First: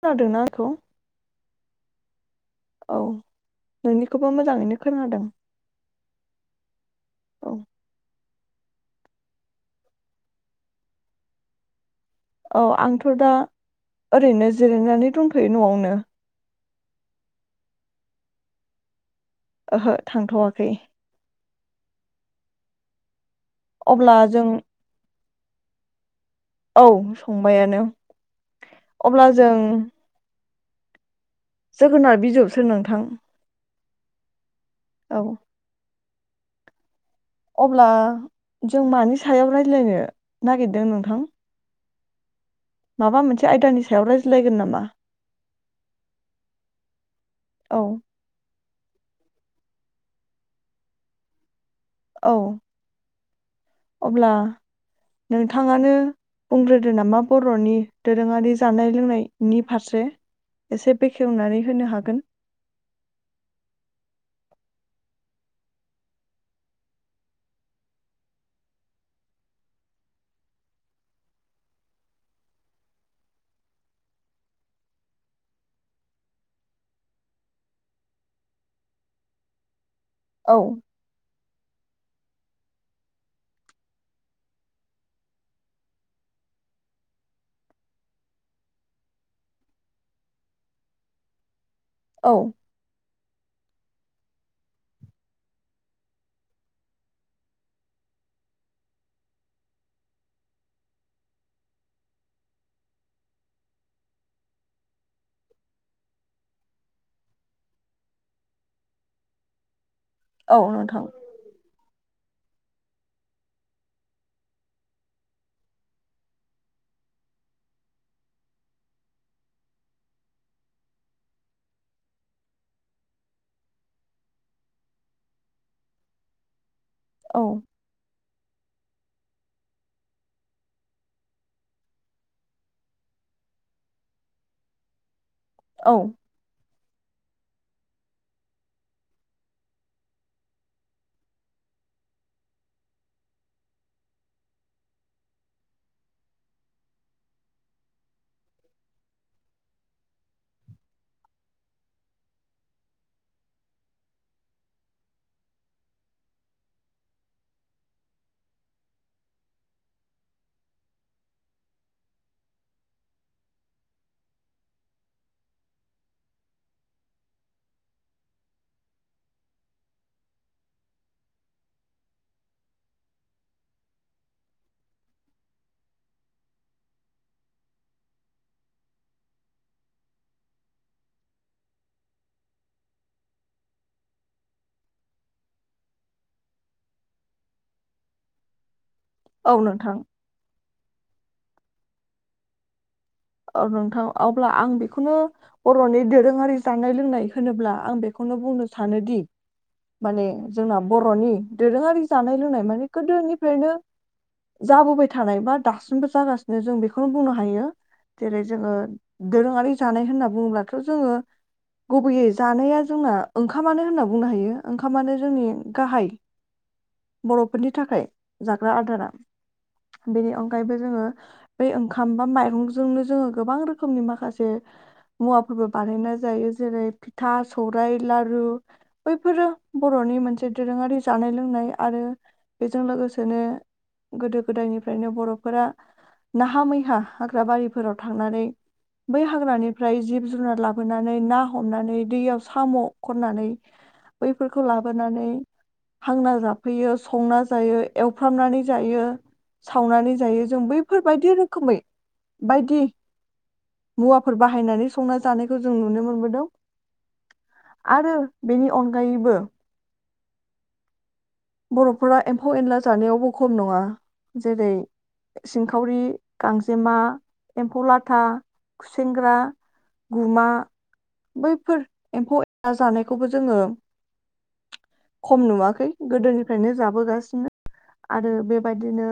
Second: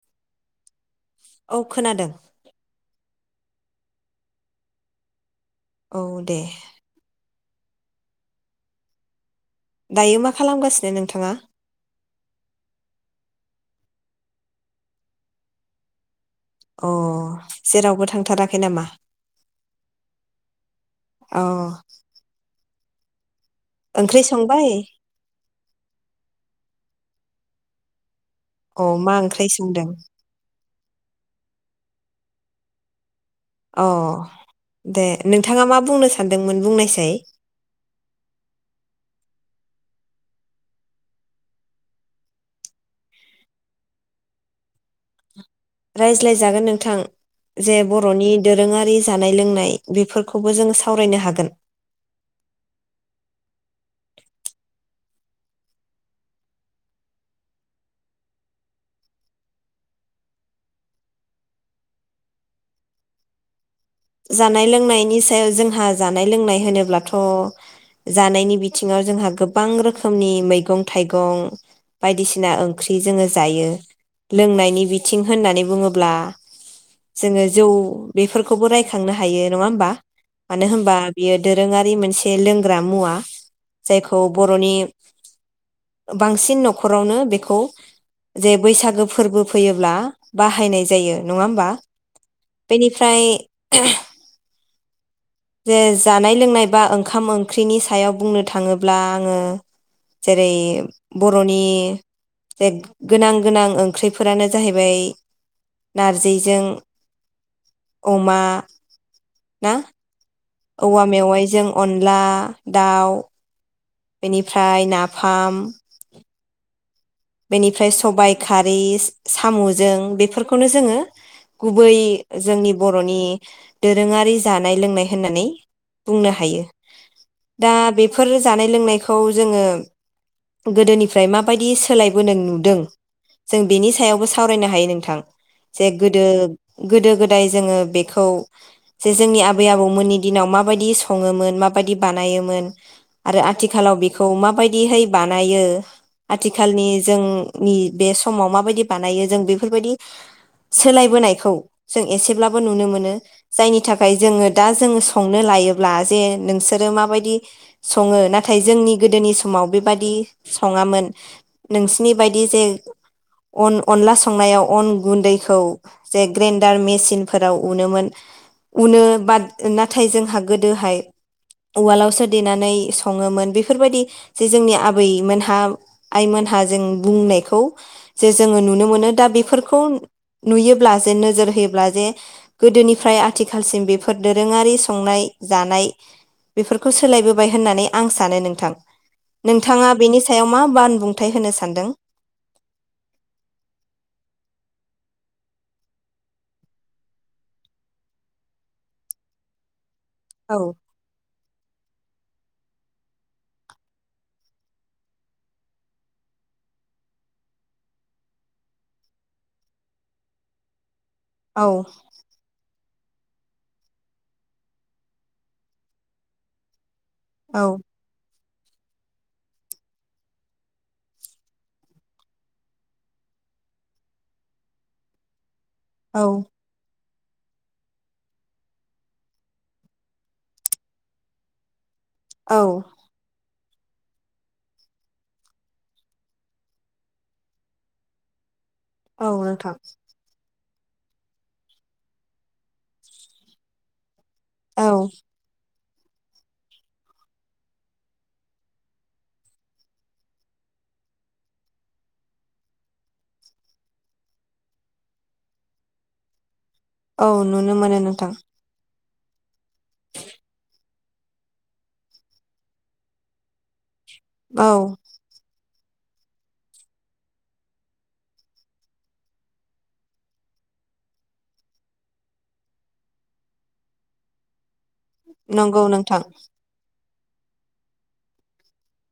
खोनादोंना आंखौ? औ खोनादों। औ नोंनिखौबो मोजाङैनो खोनादों। औ दे। औ। दायो मा खालामगासिनो नोंथाङा? औ आंथ' दा ओरैनो जिरायनानै दंथ'यो न'आवनो। अ जेरावबो थांथाराखै नामा? ओहो थांथ'वाखै। अ। अब्ला ओंख्रि जों संबाय? औ संबायानो। अ मा अब्ला ओंख्राय जों सोंदों? जोगोनार बिजौसो नोंथां। अ दे औ नोंथाङा मा बुंनो सान्दोंमोन बुंनायसाय। अब्ला जों मानि सायाव रायलायनो नागिरदों नोंथां? माबा मोनसे आयदानि सायाव रायज्लायगोन नामा? रायज्लायजागोन नोंथां जे औ बर'नि दोरोङारि जानाय लोंनाय बेफोरखौबो जोंङो सावरायनो हागोन। औ। अब्ला नोंथाङानो बुंग्रोदो नामा बर'नि दोरोङारि जानाय लोंनायनि फारसे एसे बेखेवनानै होनो हागोन। जानाय लोंनायनि सायाव जोंहा जानाय लोंनाय होनोब्लाथ' जानायनि बिथिङाव जोंहा गोबां रोखोमनि मैगं थाइगं बायदिसिना ओंख्रि जोङो जायो। लोंनायनि बिथिं होननानै बुङोब्ला जोङो जौ बेफोरखौबो राय खांनो हायो। नङा होमबा? औ मानो होमबा बियो दोरोङारि मोनसे लोंग्रा मुवा। जायखौ बर'नि बांसिन न'खरावनो बेखौ जे बैसागो फोरबो फैयोब्ला बाहायनाय जायो। नङा होमबा? औ बेनिफ्राय [unintelligible] जे जानाय लोंनाय बा ओंखाम ओंख्रिनि सायाव बुंनो थाङोब्ला आङो जेरै बर'नि जे गोनां गोनां ओंख्रिफोरानो जाहैबाय नारजिजों अमा ना औ नोंथां औवा मेवाइजों अनला दाउ बेनिफ्राय नाफाम बेनिफ्राय सबाय खारि साम'जों बेफोरखौनो जोङो गुबै जोंनि बर'नि दोरोङारि जानाय लोंनाय होननानै बुंनो हायो। औ दा बे फोर जानाय लोंनायखौ जोङो गोदोनिफ्राय मा बायदि सोलायबोनाय नुदों जों बेनि सायावबो सावरायनो हायो नोंथां। जे औ गोदो गोदो गोदाय जोङो बेखौ जे जोंनि आबै आबौमोननि दिनाव माबायदि सङोमोन माबायदि बानायोमोन आरो आथिखालाव बेखौ माबायदिहै बानायो आथि खालनि जोंनि बे समाव माबायदि बानायो जों बेफोरबायदि सोलायबोनायखौ जों एसेब्लाबो नुनो मोनो। जायनि थाखाय जोङो दा जोङो संनो लायोब्ला जे नोंसोरो माबायदि सङो नाथाय जोंनि गोदोनि समाव बेबादि सङामोन। नोंसिनि बायदि जे अन अनला संनायाव अन गुन्दैखौ जे ग्रेनदार मेचिनफोराव उनोमोन उनो बाट नाथाय जोंहा गोदोहाय उवालावसो देनानै सङोमोन बेफोरबायदि जे जोंनि आबैमोनहा आइमोनहा जों बुंनायखौ जे जोङो नुनो मोनो दा बेफोरखौ नुयोब्ला जे नोजोर होयोब्ला जे गोदोनिफ्राय आथिखालसिम बेफोर दोरोङारि संनाय जानाय बेफोरखौ सोलायबोबाय होननानै आं सानो नोंथां। औ नोंथाङा नोंथां बेनि सायाव मा बान बुंथाय होनो सानदों ओं नोंथां अब्ला आं बेखौनो बर'नि दोरोङारि जानाय लोंनाय होनोब्ला आं बेखौनो बुंनो सानोदि माने औ जोंना बर'नि दोरोङारि जानाय लोंनाय मा नि गोदोनिफ्रायनो जाबोबाय थानाय बा दासिमबो जागासिनो जों बेखौनो बुंनो हायो जेरै जोङो दोरोङारि जानाय होनना बुङोब्लाथ' जोङो औ गुबैयै जानाया जोंना ओंखामानो होनना बुंनो हायो ओंखामानो जोंनि गाहाय औ बर'फोरनि थाखाय जाग्रा आदारा बेनि अनगायैबो जोङो बै ओंखाम बा माइरं जोंनो जोङो गोबां रोखनि माखासे मुवा फोरबो बानायना औ जायो जेरै फिथा सौरायाइ लारु बैफोरो बर'नि मोनसे दोरोङारि जानाय लोंनाय आरो औ बेजों लोगोसेनो गोदो गोदायनिफ्रायनो बर'फोरा नाहा मैहा हाग्रा बारि फोराव थांनानै बै औ नोंथां हाग्रानिफ्राय जिब जुनार लाबो फोनानै ना हमनानै दैयाव साम' खननानै बैफोरखौ औ लाबोनानै हांना जाफैयो संना जायो एवफ्रामनानै जायो सावनानै जायो जों बैफोरबायदि रोखोमै बायदि मुवाफोर बाहायनानै संना जानायखौ जों नुनो मोनबोदों औ नुनो मोनो नोंथां गैबो बर'फोरा एम्फौ एनला जानायावबो खम नङा औ जेरै सिंख ाखावरि गांजेमा एम्फौ लाथा खुसेेंग्रा गुमा बैफोर एम्फौ जानायखौबो जोङो खम नंगौ नुवाखै नोंथां गोदोनिफ्रायनो जाबोगासि आरो बेबायदिनो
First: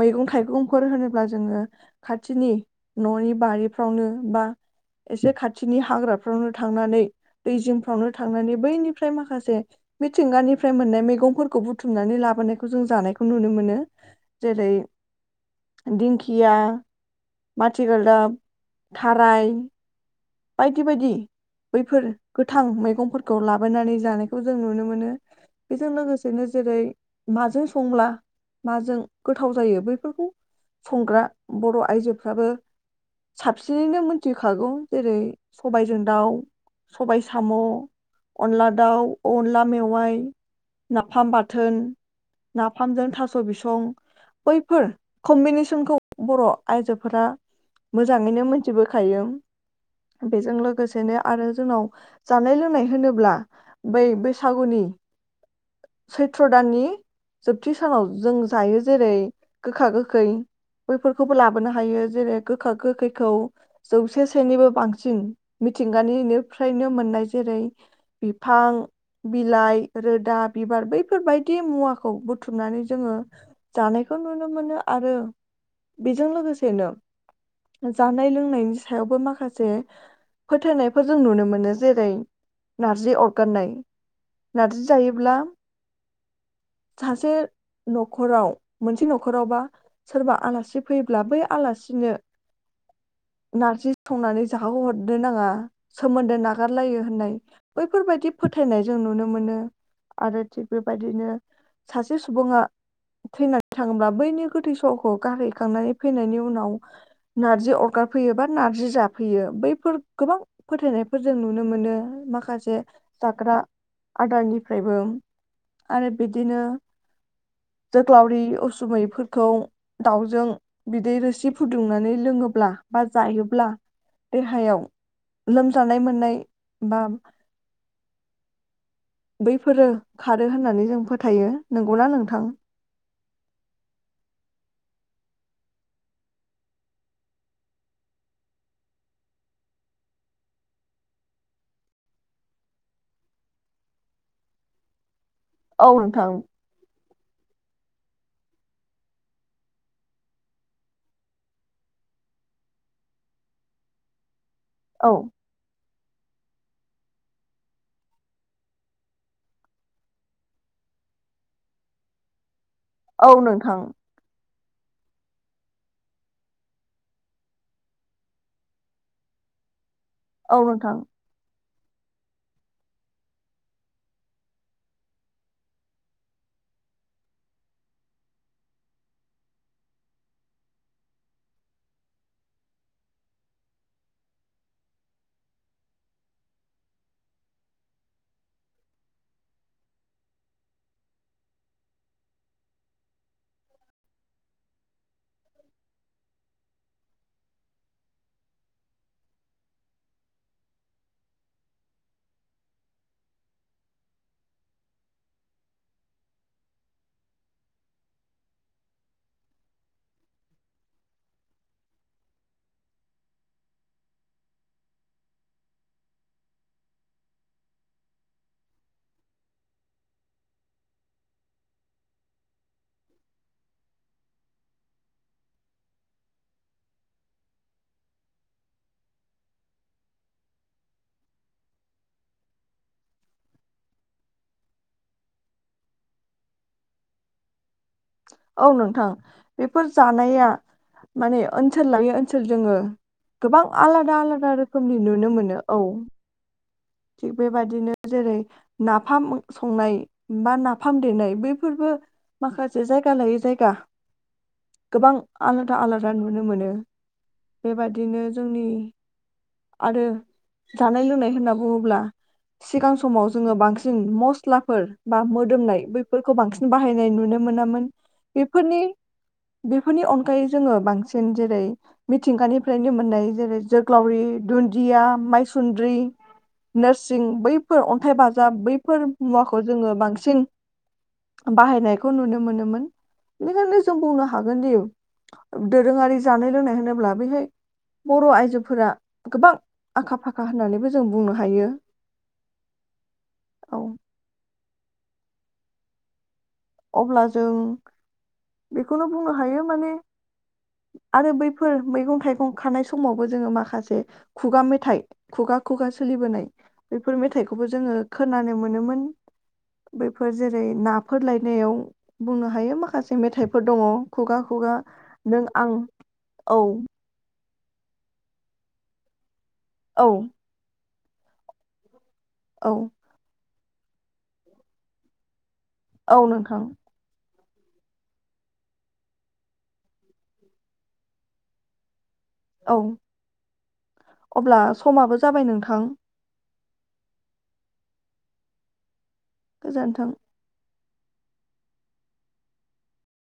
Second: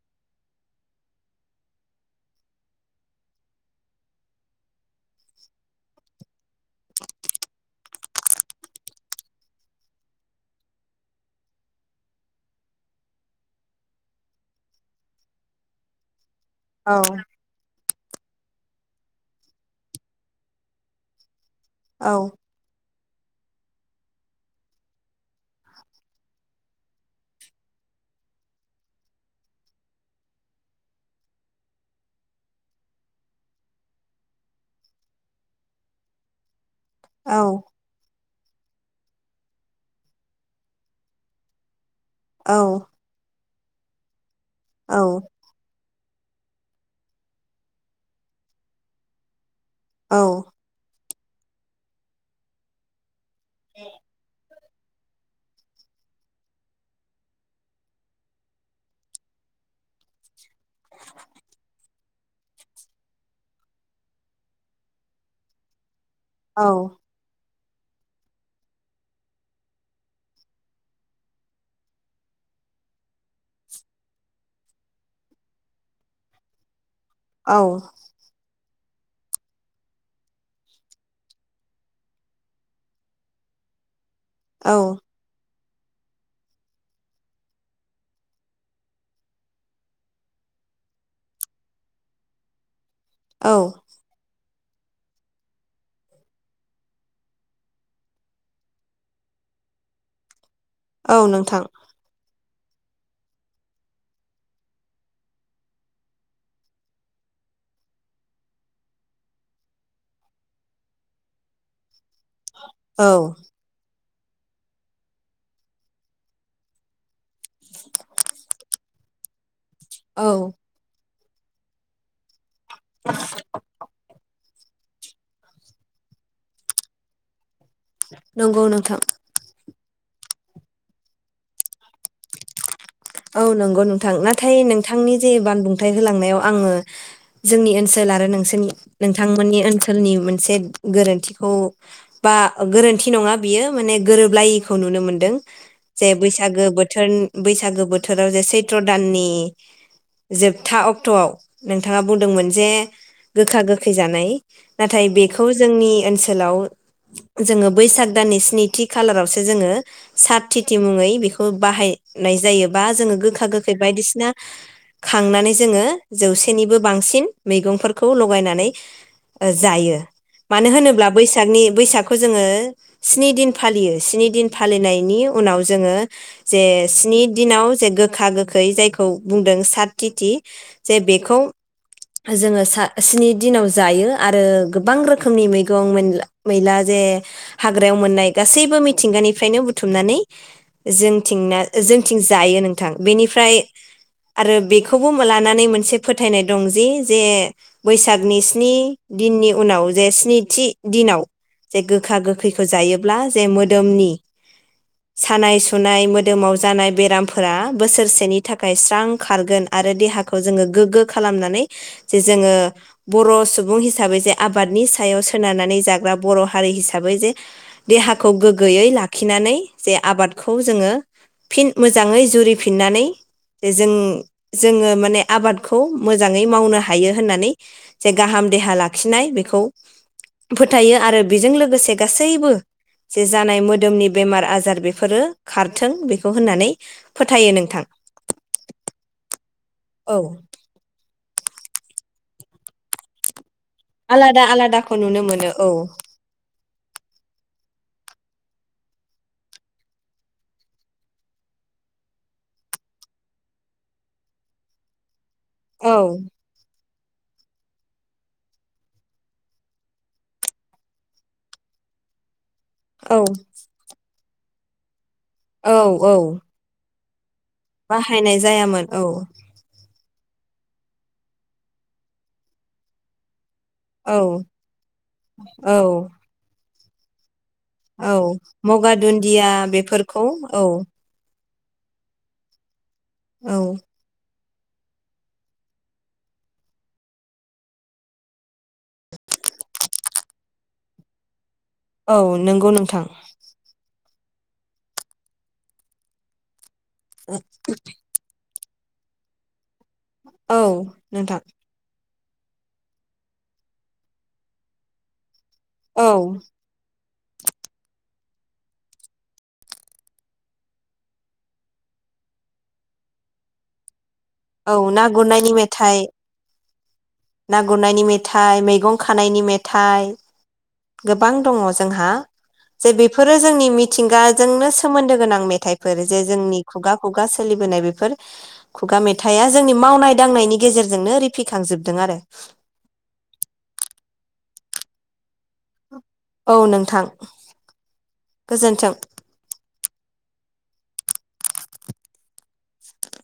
मैगं थाइगंफोर होनोब्ला जोङो खाथिनि न'नि बारिफ्रावनो बा एसे खाथिनि हाग्राफ्रावनो थांनानै दै जिंफ्रावनो थांनानै बैनिफ्राय माखासे मिथिंगानिफ्राय मोननाय मैगंफोरखौ बुथुमनानै लाबोनायखौ जों जानायखौ नुनो मोनो जेरै दिंखि थिया औ खाथि गोलदाब थाराइ बायदि बायदि बैफोर औ गोथां मैगं फोरखौ लाबायनानै जानायखौ जों नुनो मोनो बेजों लोगोसेनो जेरै माजों संब्ला माजों गोथाव जायो बैफोरखौ संग्रा बर' आइजोफ्राबो साबसिनैनो मिथिखागौ जेरै सबायजों दाउ सबाय औ साम' अनला दाउ अनला मेवाइ नाफाम बाथोन औ नाफामजों थास स बिसं बैफोर औ कम्बिनेसनखौ बर' आइजोफोरा मोजाङैनो मोनथिबोखायो बेजों औ लोगोसेनो आरो जोंनाव जानाय लोंनाय होनोब्ला बै बैसागुनि सैथ्र दाननि जोबथि सानाव जों जायो जेरै गोखा गोखै बैफोरखौबो लाबोनो हायो जेरै गोखा गोखैखौ जौ से सेनिबो बांसिन मिथि थिंगानिनिफ्रायनो मोननाय जेरै बिफां बिलाइ रोदा बिबार बैफोरबायदि मुवाखौ बुथुमनानै जोङो जानायखौ नुनो मोनो आरो बेजों लोगोसेनो औ जानाय लोंनायनि सायावबो माखासे फोथायनायफोर जों नुनो मोनो जेरै नारजि अरगारनाय नारजि औ जायोब्ला सासे न'खराव मोनसे न'खरावबा सोरबा आलासि फैयोब्ला बै आलासिनो औ नारजि संनानै जाहो हरनो नाङा सोमोन्दो नागारलायो होननाय बैफोरबायदि फोथायनाय जों नुनो मोनो आरो थिग औ बेबायदिनो नोंथां सासे सुबुङा थैनानै थाङोब्ला बैनि गोथै सहखौ गारहैखांनानै फैनायनि उनाव नारजि अरगा फैयो बा नारजि जाफैयो बैफोर गोबां फोथायनायफोर जों नुनो मोनो माखासे औ जाग्रा आदारनिफ्रायबो आरो बिदिनो जोग्लावरि उसुमैफोरखौ दाउजों औ बिदै रोसि सि फुदुंनानै लोङोब्ला बा जायोब्ला देहायाव लोमजानाय मोननाय बा नंगौ नोंथां बैफोरो खारो होननानै जों फोथायो नंगौना नोंथां औ नंगौ नोंथां नाथाय नोंथांनि जे बानबुंथाय होलांनायाव आङो जोंनि ओनसोल आरो नोंसोरनि नोंथांमोननि ओनसोलनि मोनसे गोरोन्थिखौ बा गोरोन्थि नङा बियो माने गोरोबलायैखौ नुनो मोनदों औ जे नोंथां बैसागो बोथोर बैसागो बो बोथोराव जे सैत्र दाननि जोबथा अक्ट'आव नोंथाङा बुंदोंमोन जे गोखा गोखै जानाय नाथाय औ बेखौ जोंनि ओनसोलाव जोङो बैसाग दाननि स्निथि खालारावसो जोङो साथिथि मुङै बेखौ बाहायनाय जायो बा जोङो औ गोखा गोखै नोंथां बायदिसिना खांनानै जोङो जौसेनिबो बांसिन मैगंफोरखौ लगायनानै जायो औ मानो नोंथां होनोब्ला बैसागनि बैसागखौ जोङो स्नि दिन फालियो स्नि दिन फालिनायनि उनाव जोङो जे स्नि दिनाव जे गोखा गोखै जायखौ बुंदों सात तिथि जे बेखौ जोङो स्नि दिनाव जायो आरो गोबां रोखोमनि मैगं मैला जे हाग्रायाव मोननाय गासैबो मिथिंगानिफ्रायनो बुथुमनानै जोंथिं थिं जायो नोंथां बेनिफ्राय फ्राय आरो बेखौबो लानानै मोनसे फोथायनाय दं जि जे बैसागनि स्नि दिननि उनाव जे स्निथि दिनाव जे गोखा गोखैखौ जायोब्ला जे मोदोमनि सानाय सुनाय मोदोमाव जानाय बेरामफोरा बोसोरसेनि थाखाय स्रां खारगोन आरो देहाखौ जोङो गोग्गो खालामनानै जे जोङो बर' सुबुं हिसाबै जे आबादनि सायाव सोनारनानै जाग्रा बर' हारि हिसाबै जे देहाखौ गोग्गोयै लाखिनानै जे आबादखौ जोङो फिन मोजाङै जुरिफिननानै जों जों जोङो माने आबादखौ मोजाङै मावनो हायो होननानै जे गाहाम देहा लाखिनाय बेखौ फोथायो आरो बेजों लोगोसे गासैबो जे जानाय मोदोमनि बेमार आजार बेफोरो खारथों बेखौ होननानै फोथायो नोंथां औ नोंथां बेफोर औ जानाया माने ओनसोल लायो ओनसोल जोङो गोबां आलादा आलादा रोखोमनि नुनो मोनो औ थिग बेबादिनो जेरै नाफाम ओ संनाय बा नाफाम देनाय बैफोरबो माखासे जायगा लायै जायगा गोबां आलादा औ आलादा नुनो मोनो बेबादिनो जोंनि आरो जानाय लोंनाय होनना अब्ला सिगां औ समाव जोङो बांसिन म सिख्लाफोर बा औ मोदोमनाय औ बैफोरखौ बांसिन बाहाय होनाय नुनो मोनो बाहायनाय जायामोन औ बेफोरनि अनगायै जोङो बांसिन जेरै मिथिंगानिफ्रायनो मोननाय जेरै औ जोग्लावरि दुन्दिया माइसुन्द्रि नोरसिं अन्थाइ ओव बाजाब मगा बैफोर दुन्दिया मुवाखौ जोङो बेफोरखौ बांसिन औ बाहायनायखौ नुनो मोनोमोन औ बिनिखायनो जोंबो हागोनदि दोरोङारि जानाय लोंनाय होनोब्ला बैहाय बर' आइजोफोरा गोबां आखा फाखा होननानैबो जों बुंनो हायो हायो औ नोंगौ नोंथां औ अब्ला जों बेखौनो बुंनो हायो माने औ आरो नोंथां बैफोर मैगं थाइगं खानाय समावबो जोङो माखासे खुगा मेथाइ खुगा खुगा औ सोलिबोनाय बेफोर मेथाइखौबो जोङो खोनानो मोनोमोन बैफोर जेरै नाफोर लाय नायाव बुंनो हायो माखासे मेथाइफोर दङ खुगा औ खुगा ना नों गुरनायनि आं मेथाइ ओव ना गुरनायनि मेथाइ मैगं खानायनि मेथाइ औ थाइ गोबां दङ जोंहा औ जे बेफोरो जोंनि मिथिंगाजोंनो सोमोन्दो गोनां मेथाइ फोर औ जे नोंथां जोंनि खुगा खुगा सोलिबोनाय बेफोर खुगा मे होथाया जोंनि मावनाय दांनायनि गेजेरजोंनो रिफिखांजोबदों आरो औ अब्ला समाबो जाबाय नोंथां औ नोंथां गोजोन्थों गोजोन्थों